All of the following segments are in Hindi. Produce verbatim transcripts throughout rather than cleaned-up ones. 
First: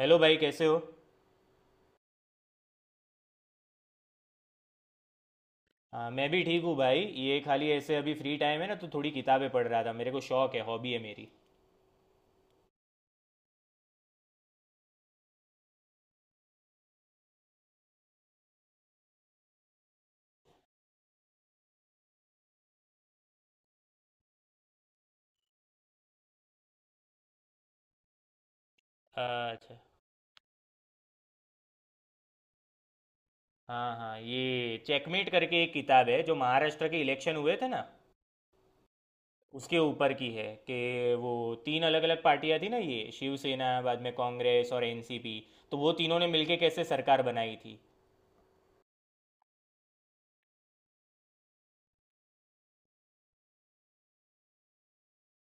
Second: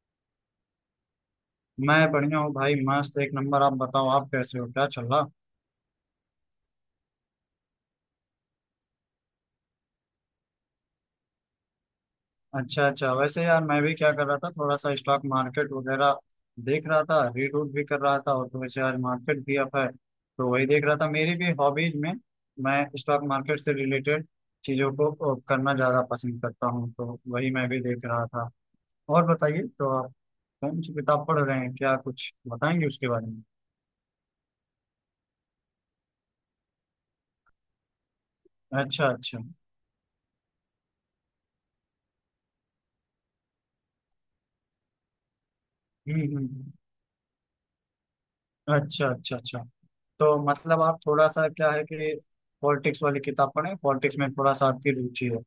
हेलो भाई, कैसे हो। मैं बढ़िया हूँ भाई मस्त एक नंबर। आप बताओ आप कैसे हो क्या चल रहा। हाँ, मैं भी ठीक हूँ भाई। ये खाली ऐसे अभी फ्री टाइम है ना, तो थोड़ी किताबें पढ़ रहा था। मेरे को शौक है, हॉबी है मेरी। अच्छा अच्छा। वैसे यार मैं भी क्या कर रहा था थोड़ा सा स्टॉक मार्केट वगैरह देख रहा था। रीड रूड भी कर रहा था और तो वैसे आज मार्केट भी अप है तो वही देख रहा था। मेरी भी हॉबीज में मैं स्टॉक मार्केट से रिलेटेड चीज़ों को अ, करना ज़्यादा पसंद करता हूँ तो वही मैं भी देख रहा था। और बताइए अच्छा, तो आप कौन सी किताब पढ़ रहे हैं, क्या कुछ बताएंगे उसके बारे में। हाँ हाँ, ये चेकमेट करके एक किताब है। जो महाराष्ट्र के इलेक्शन हुए थे ना, अच्छा अच्छा। हम्म उसके ऊपर की है कि वो तीन अलग अलग पार्टियां थी ना, ये शिवसेना, बाद में कांग्रेस और एनसीपी, तो वो तीनों हम्म ने मिलके हम्म। कैसे सरकार बनाई थी। अच्छा अच्छा अच्छा। तो मतलब आप थोड़ा सा क्या है कि पॉलिटिक्स वाली किताब पढ़ें, पॉलिटिक्स में थोड़ा सा आपकी रुचि है।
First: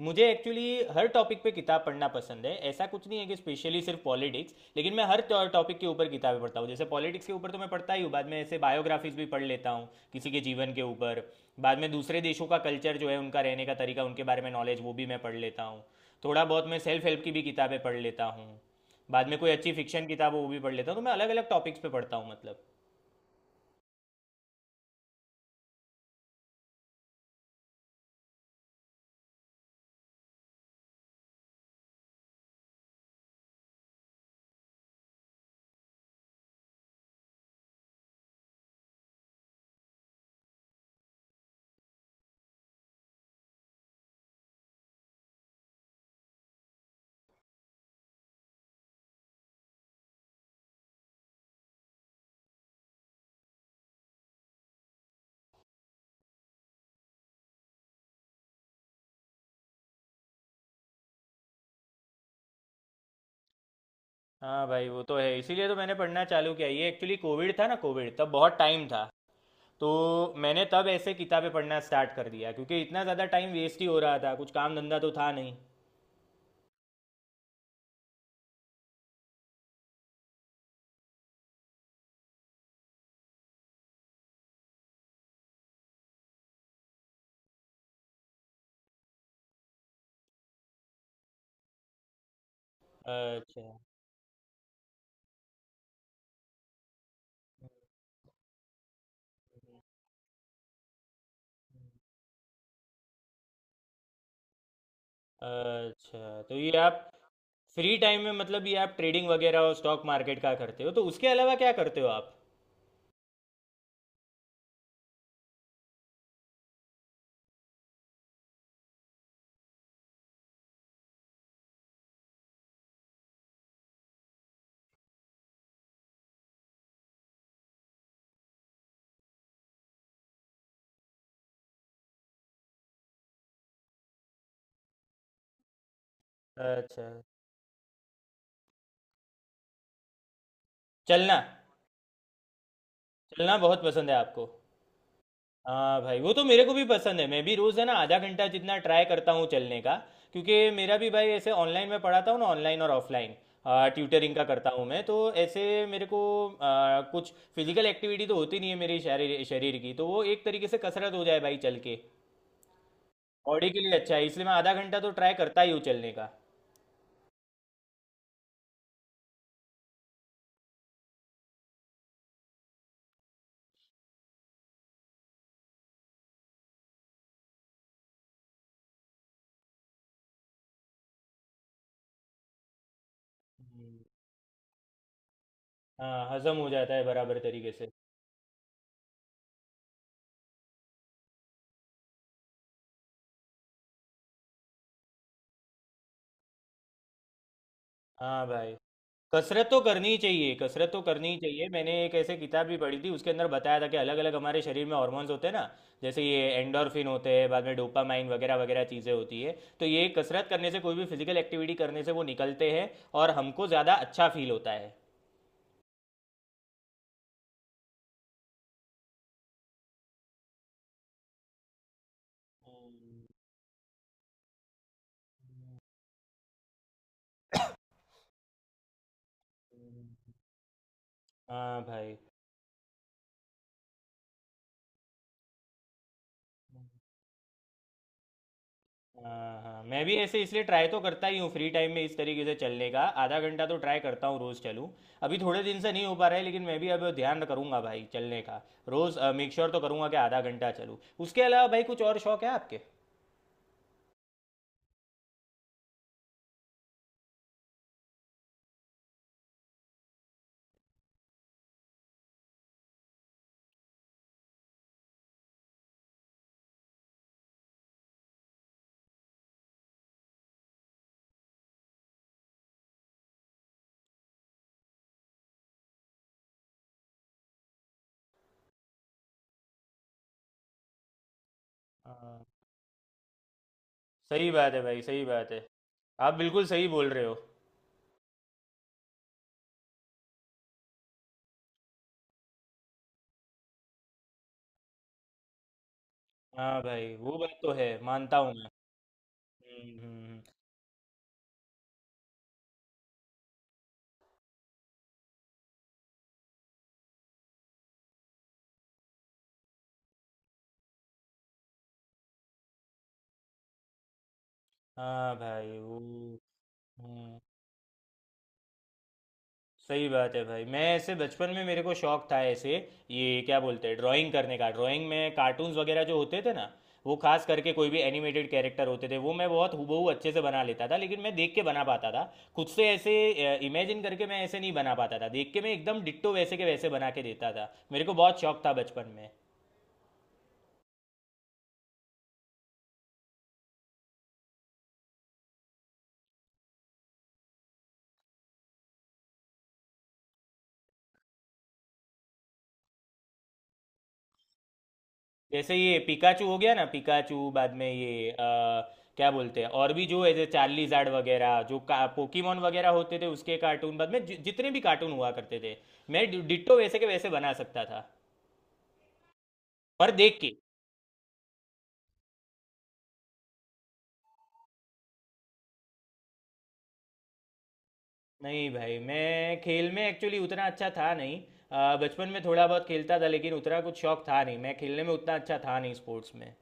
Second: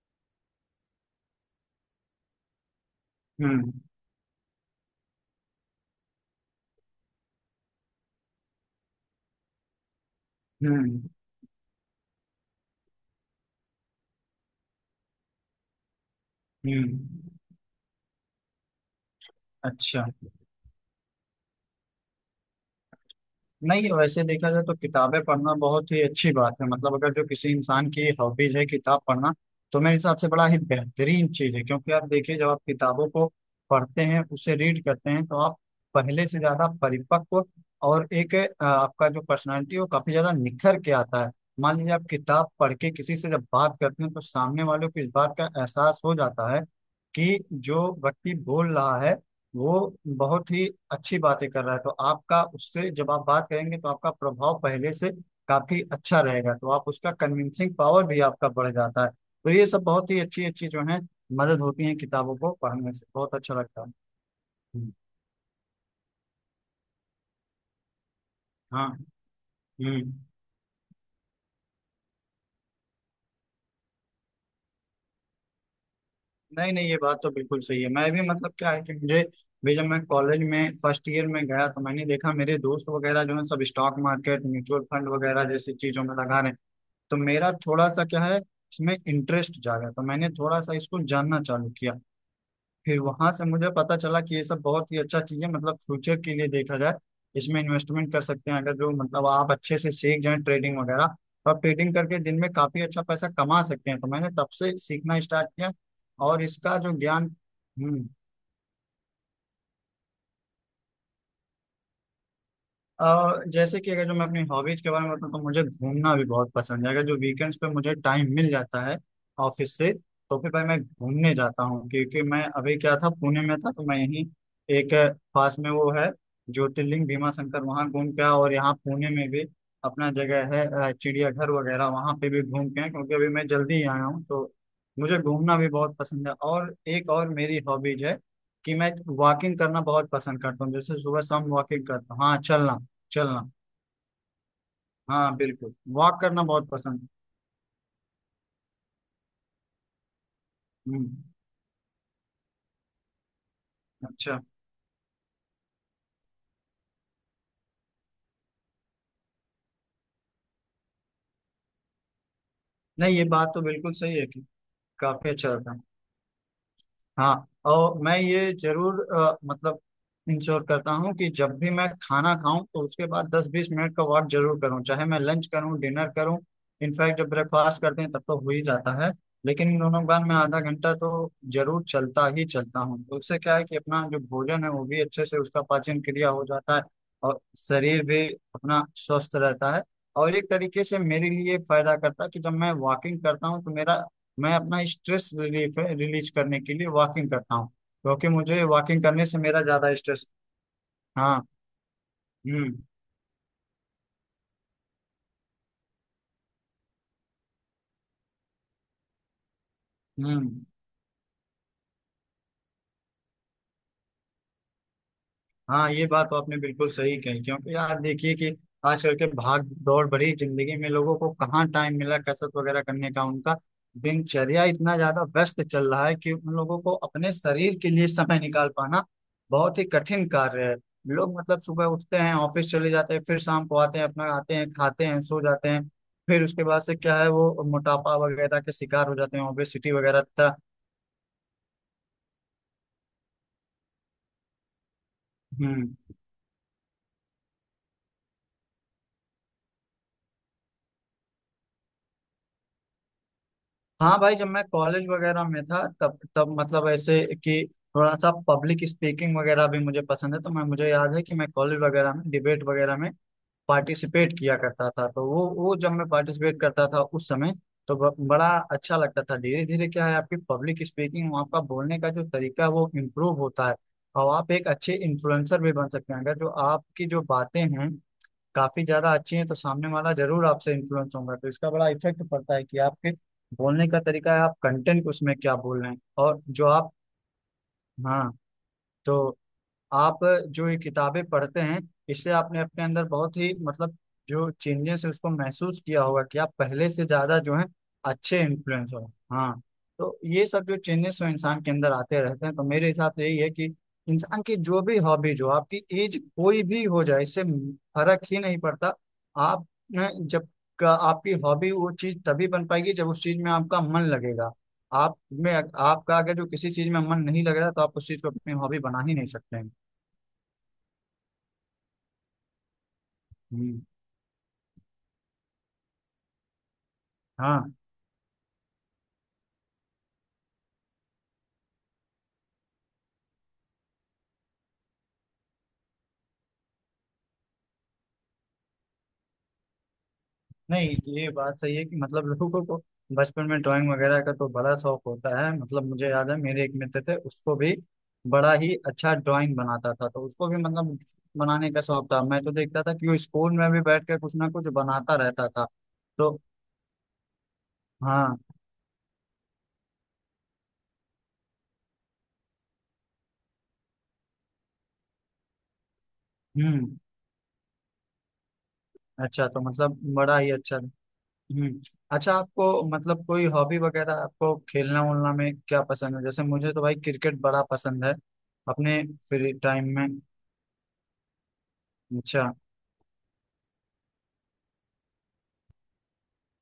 मुझे एक्चुअली हर टॉपिक पे किताब पढ़ना पसंद है। ऐसा कुछ नहीं है कि हम्म स्पेशली सिर्फ पॉलिटिक्स, लेकिन मैं हर टॉपिक के ऊपर किताबें पढ़ता हूँ। जैसे पॉलिटिक्स के ऊपर तो मैं पढ़ता ही हूँ, बाद में ऐसे बायोग्राफीज भी पढ़ लेता हूँ, किसी के जीवन के हम्म ऊपर। बाद में दूसरे देशों का कल्चर जो है, उनका रहने का तरीका, उनके बारे में नॉलेज वो भी मैं पढ़ लेता हूँ। थोड़ा बहुत मैं हम्म। सेल्फ हेल्प की भी किताबें पढ़ लेता हूँ। बाद में कोई अच्छी अच्छा। फिक्शन किताब हो वो भी पढ़ लेता हूँ। तो मैं अलग अलग टॉपिक्स पे पढ़ता हूँ, मतलब। नहीं वैसे देखा जाए तो किताबें पढ़ना बहुत ही अच्छी बात है। मतलब अगर जो किसी इंसान की हॉबीज है किताब पढ़ना तो मेरे हिसाब से बड़ा ही बेहतरीन चीज है। क्योंकि आप देखिए जब आप किताबों को पढ़ते हैं, उसे रीड करते हैं, तो आप पहले से ज्यादा परिपक्व और एक अ, आपका जो पर्सनैलिटी है वो काफी ज्यादा निखर के आता है। मान लीजिए आप किताब पढ़ के किसी से जब बात करते हैं तो सामने वाले को इस बात का एहसास हो जाता है कि जो व्यक्ति बोल रहा है वो बहुत ही अच्छी बातें कर रहा है। तो आपका उससे जब आप बात करेंगे तो आपका प्रभाव पहले से काफी अच्छा रहेगा। तो आप उसका कन्विंसिंग पावर भी आपका बढ़ जाता है। तो ये सब बहुत ही अच्छी अच्छी जो है मदद होती है किताबों को पढ़ने से, बहुत अच्छा लगता है। हाँ भाई, हम्म, वो तो है। इसीलिए तो मैंने पढ़ना चालू किया। ये एक्चुअली कोविड था ना, कोविड तब बहुत टाइम हाँ। था, तो हम्म। मैंने तब ऐसे किताबें पढ़ना स्टार्ट कर दिया। क्योंकि इतना ज़्यादा टाइम वेस्ट ही हो रहा था, कुछ काम धंधा तो था नहीं। नहीं नहीं ये बात तो बिल्कुल सही है। मैं भी मतलब क्या है कि मुझे भी जब मैं कॉलेज में फर्स्ट ईयर में गया तो मैंने देखा मेरे दोस्त वगैरह जो है सब स्टॉक मार्केट म्यूचुअल फंड वगैरह जैसी चीजों में लगा रहे हैं। तो मेरा थोड़ा सा क्या है इसमें इंटरेस्ट जागा तो मैंने थोड़ा सा इसको जानना चालू किया। फिर वहां से अच्छा। मुझे पता चला कि ये सब बहुत ही अच्छा चीज है। मतलब फ्यूचर के लिए देखा जाए इसमें इन्वेस्टमेंट कर सकते हैं। अगर जो मतलब आप अच्छे से सीख जाए ट्रेडिंग वगैरह और ट्रेडिंग करके दिन में काफी अच्छा पैसा कमा सकते हैं। तो मैंने तब से सीखना स्टार्ट किया अच्छा, और तो ये इसका जो आप ज्ञान। Free hmm. टाइम में, मतलब ये आप ट्रेडिंग वगैरह और स्टॉक मार्केट का करते हो, तो उसके अलावा क्या करते हो आप। अ, जैसे कि अगर जो मैं अपनी हॉबीज के बारे में बताऊँ तो मुझे घूमना भी बहुत पसंद है। अगर जो वीकेंड्स पे मुझे टाइम मिल जाता है ऑफिस से तो फिर भाई मैं घूमने जाता हूँ। क्योंकि मैं अभी क्या था पुणे में था तो मैं यहीं एक अ, पास में वो है ज्योतिर्लिंग भीमा शंकर वहाँ घूम के आया। और यहाँ पुणे में भी अपना जगह है अ, चिड़ियाघर वगैरह वहाँ पे भी घूम के आए। क्योंकि अभी मैं जल्दी ही आया हूँ तो मुझे घूमना भी बहुत पसंद है। और अच्छा। एक और मेरी हॉबीज है कि मैं वॉकिंग करना बहुत पसंद करता हूँ। जैसे सुबह चलना। शाम वॉकिंग करता हूँ। हाँ चलना। चलना। चलना बहुत पसंद है आपको। हाँ बिल्कुल हाँ भाई, वॉक वो तो करना मेरे बहुत को भी पसंद है। पसंद है। मैं भी रोज़ है ना, आधा घंटा जितना ट्राई करता हूँ चलने का। क्योंकि मेरा हम्म। भी भाई, ऐसे ऑनलाइन में पढ़ाता हूँ ना, ऑनलाइन और ऑफलाइन ट्यूटरिंग अच्छा। का करता हूँ मैं तो। ऐसे मेरे को आ, कुछ फिजिकल एक्टिविटी तो होती नहीं है मेरी। शरीर शरीर की तो वो एक तरीके से कसरत हो जाए भाई चल के। नहीं ये बात तो बॉडी के बिल्कुल लिए अच्छा सही है, है कि इसलिए मैं आधा घंटा तो काफी ट्राई अच्छा करता ही रहता है। हूँ चलने का। हाँ। और मैं ये जरूर अ, मतलब इंश्योर करता हूँ कि जब भी मैं खाना खाऊं तो उसके बाद दस से बीस मिनट का वॉक जरूर करूँ, चाहे मैं लंच करूँ डिनर करूँ। इनफैक्ट जब ब्रेकफास्ट करते हैं तब तो हो ही जाता है। लेकिन इन दोनों के बाद मैं आधा घंटा तो जरूर चलता ही चलता हूँ। तो उससे क्या है कि हम्म। अपना जो भोजन है वो भी अच्छे से उसका पाचन क्रिया हाँ, हो हजम हो जाता है जाता है बराबर और तरीके से। शरीर भी अपना स्वस्थ रहता है। और एक तरीके से मेरे लिए फायदा करता है कि जब मैं वॉकिंग करता हूँ तो मेरा, मैं अपना स्ट्रेस रिलीफ है रिलीज करने के लिए वॉकिंग करता हूँ क्योंकि हाँ मुझे भाई, वॉकिंग करने से मेरा कसरत तो ज्यादा करनी ही स्ट्रेस। चाहिए, कसरत तो करनी ही हाँ। चाहिए। मैंने एक ऐसे किताब भी हम्म पढ़ी थी, उसके अंदर बताया था कि अलग अलग हमारे शरीर में हॉर्मोन्स होते हैं ना, जैसे ये एंडोर्फिन होते हैं, बाद में डोपामाइन वगैरह वगैरह चीज़ें होती है। तो ये कसरत हम्म। करने से, कोई भी फिजिकल एक्टिविटी करने से वो निकलते हैं और हमको ज़्यादा अच्छा फील होता है। हाँ ये बात तो आपने बिल्कुल सही कही। क्योंकि यार देखिए कि आजकल के भाग दौड़ भरी जिंदगी में लोगों को कहाँ टाइम मिला कसरत वगैरह करने का। उनका दिनचर्या इतना ज्यादा व्यस्त चल रहा है कि उन लोगों को अपने शरीर के लिए समय निकाल पाना बहुत ही कठिन कार्य है। लोग मतलब हाँ सुबह भाई। उठते हैं, ऑफिस चले जाते हैं, फिर शाम को आते हैं, अपना आते हैं खाते हैं सो जाते हैं। फिर उसके बाद से क्या है वो मोटापा वगैरह के शिकार हो जाते हैं, हाँ हाँ, ओबेसिटी मैं भी वगैरह ऐसे तरह। इसलिए ट्राई तो करता ही हूँ फ्री टाइम में, इस तरीके से चलने का आधा घंटा तो ट्राई करता हूँ रोज़ चलूँ। अभी थोड़े दिन से हम्म। नहीं हो पा रहा है, लेकिन मैं भी अब ध्यान करूँगा भाई चलने का। रोज़ मेक श्योर तो करूँगा कि आधा घंटा चलूँ। उसके अलावा भाई कुछ और शौक है आपके। हाँ भाई जब मैं कॉलेज वगैरह में था तब तब मतलब ऐसे कि थोड़ा सा पब्लिक स्पीकिंग वगैरह भी मुझे पसंद है। तो मैं, मुझे याद है कि मैं कॉलेज वगैरह में डिबेट वगैरह में पार्टिसिपेट किया करता था। तो वो वो जब मैं पार्टिसिपेट करता था उस समय तो ब, बड़ा अच्छा लगता था। धीरे धीरे क्या है आपकी पब्लिक स्पीकिंग आपका बोलने का जो तरीका है वो इम्प्रूव होता है। और आप एक अच्छे इन्फ्लुएंसर भी बन सकते हैं। अगर जो आपकी जो बातें हैं काफी ज्यादा अच्छी हैं तो सामने वाला जरूर आपसे इन्फ्लुएंस होगा। तो इसका बड़ा इफेक्ट हाँ। पड़ता है कि आपके बोलने का तरीका है सही आप बात है भाई, कंटेंट सही उसमें बात क्या है। बोल रहे हैं। आप और बिल्कुल जो सही आप। बोल रहे हो। हाँ। तो आप जो ये किताबें पढ़ते हैं इससे आपने अपने अंदर बहुत ही मतलब जो चेंजेस है उसको महसूस किया होगा कि आप हाँ पहले से भाई, वो ज्यादा जो बात है तो है, मानता अच्छे हूँ मैं। इन्फ्लुएंस हो। हाँ। हम्म, तो हम्म, हम्म। ये सब जो चेंजेस हो इंसान के अंदर आते रहते हैं। तो मेरे हिसाब से यही है कि इंसान की जो भी हॉबीज हो आपकी एज कोई भी हो जाए इससे फर्क ही नहीं पड़ता। आप न, जब का आपकी हॉबी वो चीज तभी बन पाएगी जब उस चीज में आपका मन लगेगा। आप हाँ में भाई, वो। आपका अगर जो किसी चीज में मन हम्म। नहीं लग रहा तो आप उस चीज को अपनी हॉबी बना ही नहीं सकते हैं। सही बात है भाई। मैं ऐसे बचपन में मेरे को शौक था ऐसे, ये क्या हम्म, बोलते हैं, ड्राइंग करने का। ड्राइंग में कार्टून्स वगैरह जो होते थे ना, वो खास करके हाँ। कोई भी एनिमेटेड कैरेक्टर होते थे वो मैं बहुत हूबहू अच्छे से बना लेता था। लेकिन मैं देख के बना पाता था, खुद से ऐसे इमेजिन करके मैं ऐसे नहीं बना पाता था। देख के मैं एकदम डिट्टो वैसे के वैसे बना के देता था। मेरे को बहुत शौक था बचपन में। नहीं ये बात सही है कि मतलब लोगों को बचपन में ड्राइंग वगैरह का तो बड़ा शौक होता है। मतलब मुझे याद है मेरे एक मित्र थे उसको भी बड़ा ही अच्छा ड्राइंग बनाता था। तो उसको भी मतलब बनाने का शौक था। मैं तो देखता था कि वो स्कूल में भी बैठ कर कुछ ना कुछ बनाता रहता था। जैसे ये तो पिकाचू हो गया ना, पिकाचू, बाद में ये हाँ। अ, क्या बोलते हैं, और भी जो ऐसे चार्लीजार्ड वगैरह, जो पोकीमोन वगैरह होते थे उसके कार्टून, बाद में जि, जितने भी कार्टून हुआ करते थे मैं डि- डिट्टो हम्म। वैसे के वैसे बना सकता था, अच्छा तो मतलब पर बड़ा देख ही के। अच्छा। हम्म। अच्छा आपको मतलब कोई हॉबी वगैरह आपको खेलना उलना में क्या पसंद है? जैसे मुझे तो भाई क्रिकेट बड़ा पसंद है नहीं भाई, अपने फ्री मैं टाइम खेल में में। एक्चुअली उतना अच्छा था नहीं। अ, बचपन में अच्छा थोड़ा बहुत खेलता था लेकिन उतना कुछ शौक था नहीं। मैं खेलने में उतना अच्छा था नहीं, स्पोर्ट्स में।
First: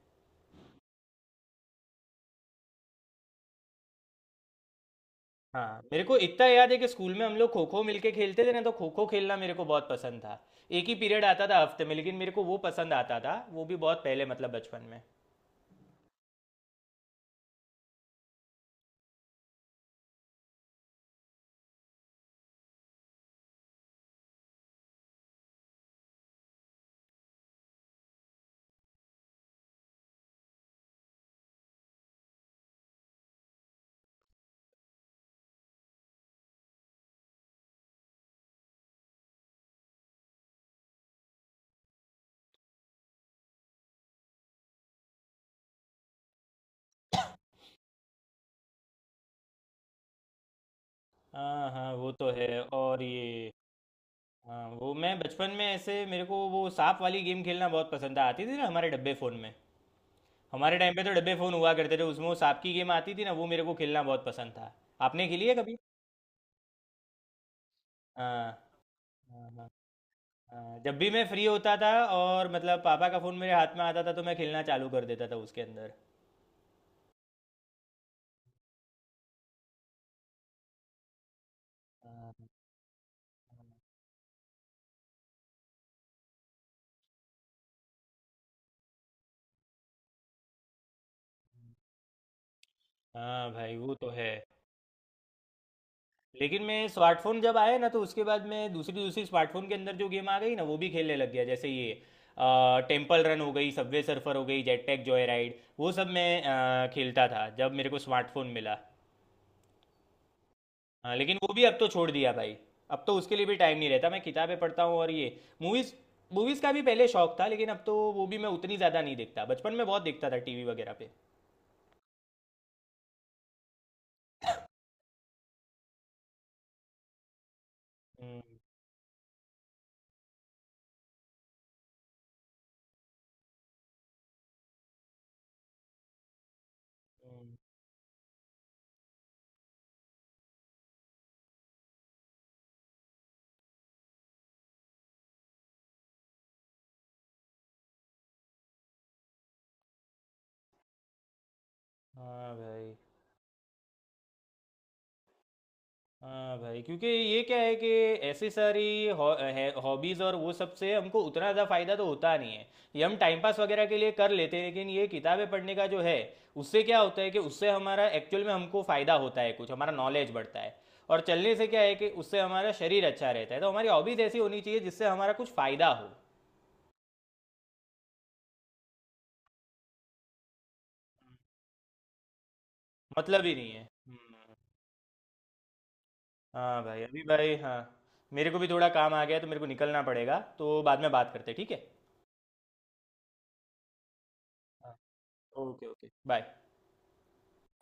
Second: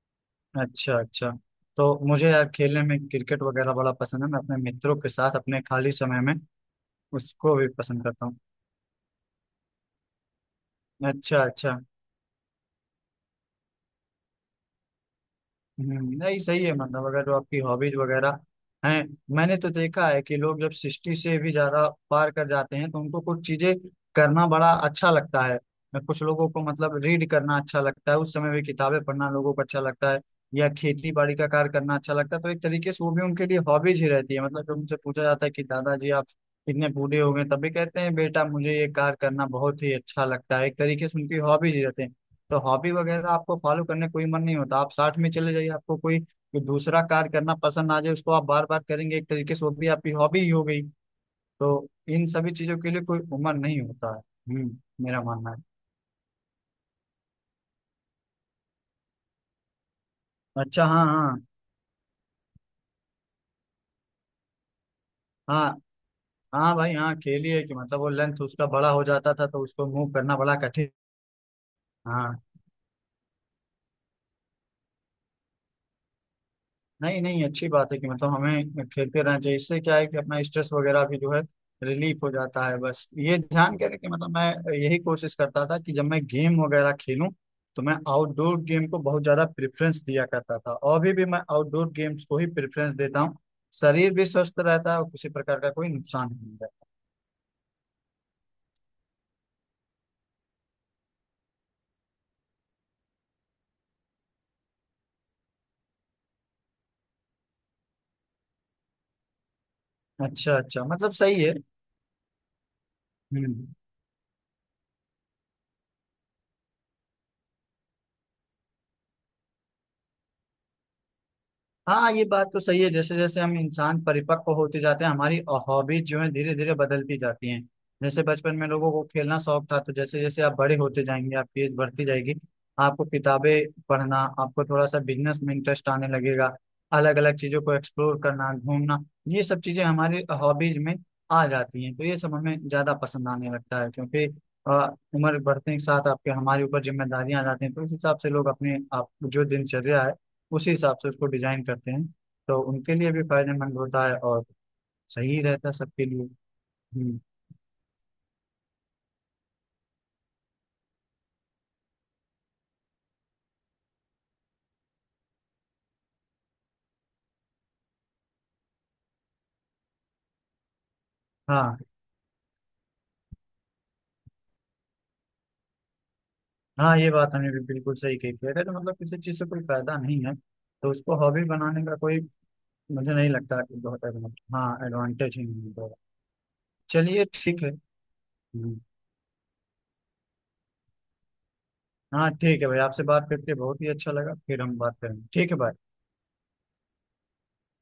अच्छा। अच्छा तो मुझे यार खेलने में क्रिकेट वगैरह बड़ा पसंद है। मैं अपने मित्रों के साथ अपने हाँ, खाली मेरे को समय में इतना याद है कि स्कूल में हम लोग उसको खो भी खो पसंद मिलके करता हूँ। खेलते थे ना, तो खो खो खेलना मेरे को बहुत पसंद था। एक ही पीरियड अच्छा आता था अच्छा। हफ्ते में, लेकिन मेरे को वो पसंद आता था। वो भी बहुत पहले, मतलब बचपन में। हम्म, नहीं सही है मतलब अगर जो आपकी हॉबीज वगैरह हैं। मैंने तो देखा है कि लोग जब सिक्सटी से भी ज्यादा पार कर जाते हैं तो उनको कुछ चीजें करना बड़ा अच्छा लगता है। कुछ लोगों को मतलब रीड करना अच्छा लगता है, उस समय भी किताबें पढ़ना लोगों को अच्छा लगता है या खेती बाड़ी का कार्य करना अच्छा लगता है। तो एक तरीके से वो भी उनके लिए हॉबीज ही रहती है। मतलब जब उनसे पूछा जाता है कि दादाजी आप इतने बूढ़े हो गए तब भी कहते हैं बेटा मुझे ये कार्य करना बहुत ही अच्छा लगता है। एक तरीके से उनकी हॉबीज ही रहते हैं। तो हॉबी वगैरह आपको फॉलो करने कोई मन नहीं होता, आप साथ में चले जाइए आपको कोई कोई दूसरा कार्य करना पसंद आ जाए उसको आप बार बार करेंगे, एक तरीके से वो भी आपकी हॉबी ही हो गई। हाँ तो हाँ, वो इन तो सभी है। चीजों के और लिए कोई ये, उम्र नहीं होता है। हाँ, हम्म। वो मैं मेरा बचपन मानना में ऐसे, मेरे को वो सांप वाली गेम खेलना बहुत पसंद था। आती थी ना हमारे डब्बे फ़ोन में। है। हमारे अच्छा टाइम पे हाँ तो हाँ। डब्बे फ़ोन हुआ करते थे, उसमें वो सांप की गेम आती थी ना, वो मेरे को खेलना बहुत पसंद था। आपने खेली है हाँ कभी। हाँ भाई हाँ खेली है कि मतलब वो लेंथ हाँ। उसका बड़ा हो जाता था हाँ तो हाँ। उसको मूव करना बड़ा हाँ, कठिन। जब भी मैं फ्री होता था हाँ। और मतलब पापा का फोन मेरे हाथ में आता था तो मैं खेलना चालू कर देता था उसके अंदर। नहीं नहीं अच्छी बात है कि मतलब हमें खेलते रहना चाहिए। इससे क्या है कि अपना स्ट्रेस वगैरह भी जो है रिलीफ हो हाँ। जाता है। बस ये ध्यान करें कि मतलब मैं यही कोशिश करता था कि जब मैं गेम वगैरह खेलूं तो मैं आउटडोर गेम को बहुत ज़्यादा प्रेफरेंस दिया करता था और अभी भी मैं आउटडोर गेम्स को ही प्रेफरेंस देता हूँ। हाँ भाई, वो तो शरीर भी है। स्वस्थ रहता है और किसी प्रकार का कोई नुकसान नहीं लेकिन मैं, रहता। स्मार्टफोन जब आए ना, तो उसके बाद मैं दूसरी दूसरी स्मार्टफोन के अंदर जो गेम आ गई ना, वो भी खेलने लग गया। जैसे ये टेम्पल रन हो गई, सबवे सर्फर हो गई, जेट पैक जॉय राइड, वो सब मैं अ, खेलता था जब मेरे को स्मार्टफोन मिला। अच्छा अच्छा मतलब हाँ लेकिन सही वो है। भी अब तो छोड़ दिया भाई। अब तो उसके लिए भी हम्म। टाइम नहीं रहता। मैं किताबें पढ़ता हूँ और ये मूवीज़। मूवीज़ का भी पहले शौक था, लेकिन अब तो वो भी मैं उतनी ज़्यादा नहीं देखता। बचपन में बहुत देखता था टीवी वगैरह पे। हाँ ये बात तो सही है, जैसे जैसे हम इंसान परिपक्व होते जाते हैं हमारी हॉबीज जो है धीरे धीरे बदलती जाती हैं। जैसे हम्म, बचपन में लोगों को खेलना शौक था, तो जैसे जैसे आप बड़े होते जाएंगे आपकी एज बढ़ती जाएगी आपको किताबें पढ़ना, आपको थोड़ा सा बिजनेस में इंटरेस्ट आने लगेगा, अलग अलग हम्म, चीजों को एक्सप्लोर करना, घूमना, ये सब चीजें हमारी हॉबीज में आ जाती हैं। तो ये सब हमें ज्यादा पसंद आने लगता है क्योंकि अ, उम्र बढ़ने के साथ आपके हमारे ऊपर जिम्मेदारियां आ जाती हैं तो उस हिसाब से लोग अपने आप जो दिनचर्या है उसी हिसाब से उसको डिजाइन करते हैं। हाँ तो भाई। उनके लिए भी फायदेमंद होता है और सही रहता है सबके लिए। हाँ भाई, क्योंकि हम्म, ये क्या है कि ऐसी सारी हॉबीज़ और वो सब से हमको उतना ज़्यादा फ़ायदा तो होता नहीं है। ये हम टाइम पास वगैरह के लिए कर लेते हैं। लेकिन ये किताबें पढ़ने का जो है, उससे क्या होता है कि उससे हमारा एक्चुअल में हमको फ़ायदा होता है, कुछ हमारा नॉलेज बढ़ता है। और चलने से हाँ। क्या है कि उससे हमारा शरीर अच्छा रहता है। तो हमारी हॉबीज़ ऐसी होनी चाहिए जिससे हमारा कुछ फ़ायदा हो। हाँ ये बात हमने भी बिल्कुल सही कही कि अगर तो मतलब किसी चीज़ से कोई फायदा नहीं है तो उसको हॉबी बनाने का कोई, मुझे नहीं मतलब ही लगता नहीं कि है। बहुत हम्म। एडवांटेज, हाँ एडवांटेज ही नहीं होगा। हाँ भाई, अभी चलिए भाई, ठीक है। हाँ, मेरे को भी हम्म, थोड़ा काम आ गया है, तो मेरे को निकलना पड़ेगा। तो बाद में बात करते हैं, ठीक है। हाँ ठीक है भाई आपसे बात करके बहुत ही अच्छा लगा फिर हम बात हाँ, करेंगे ठीक है ओके भाई। Okay, bye.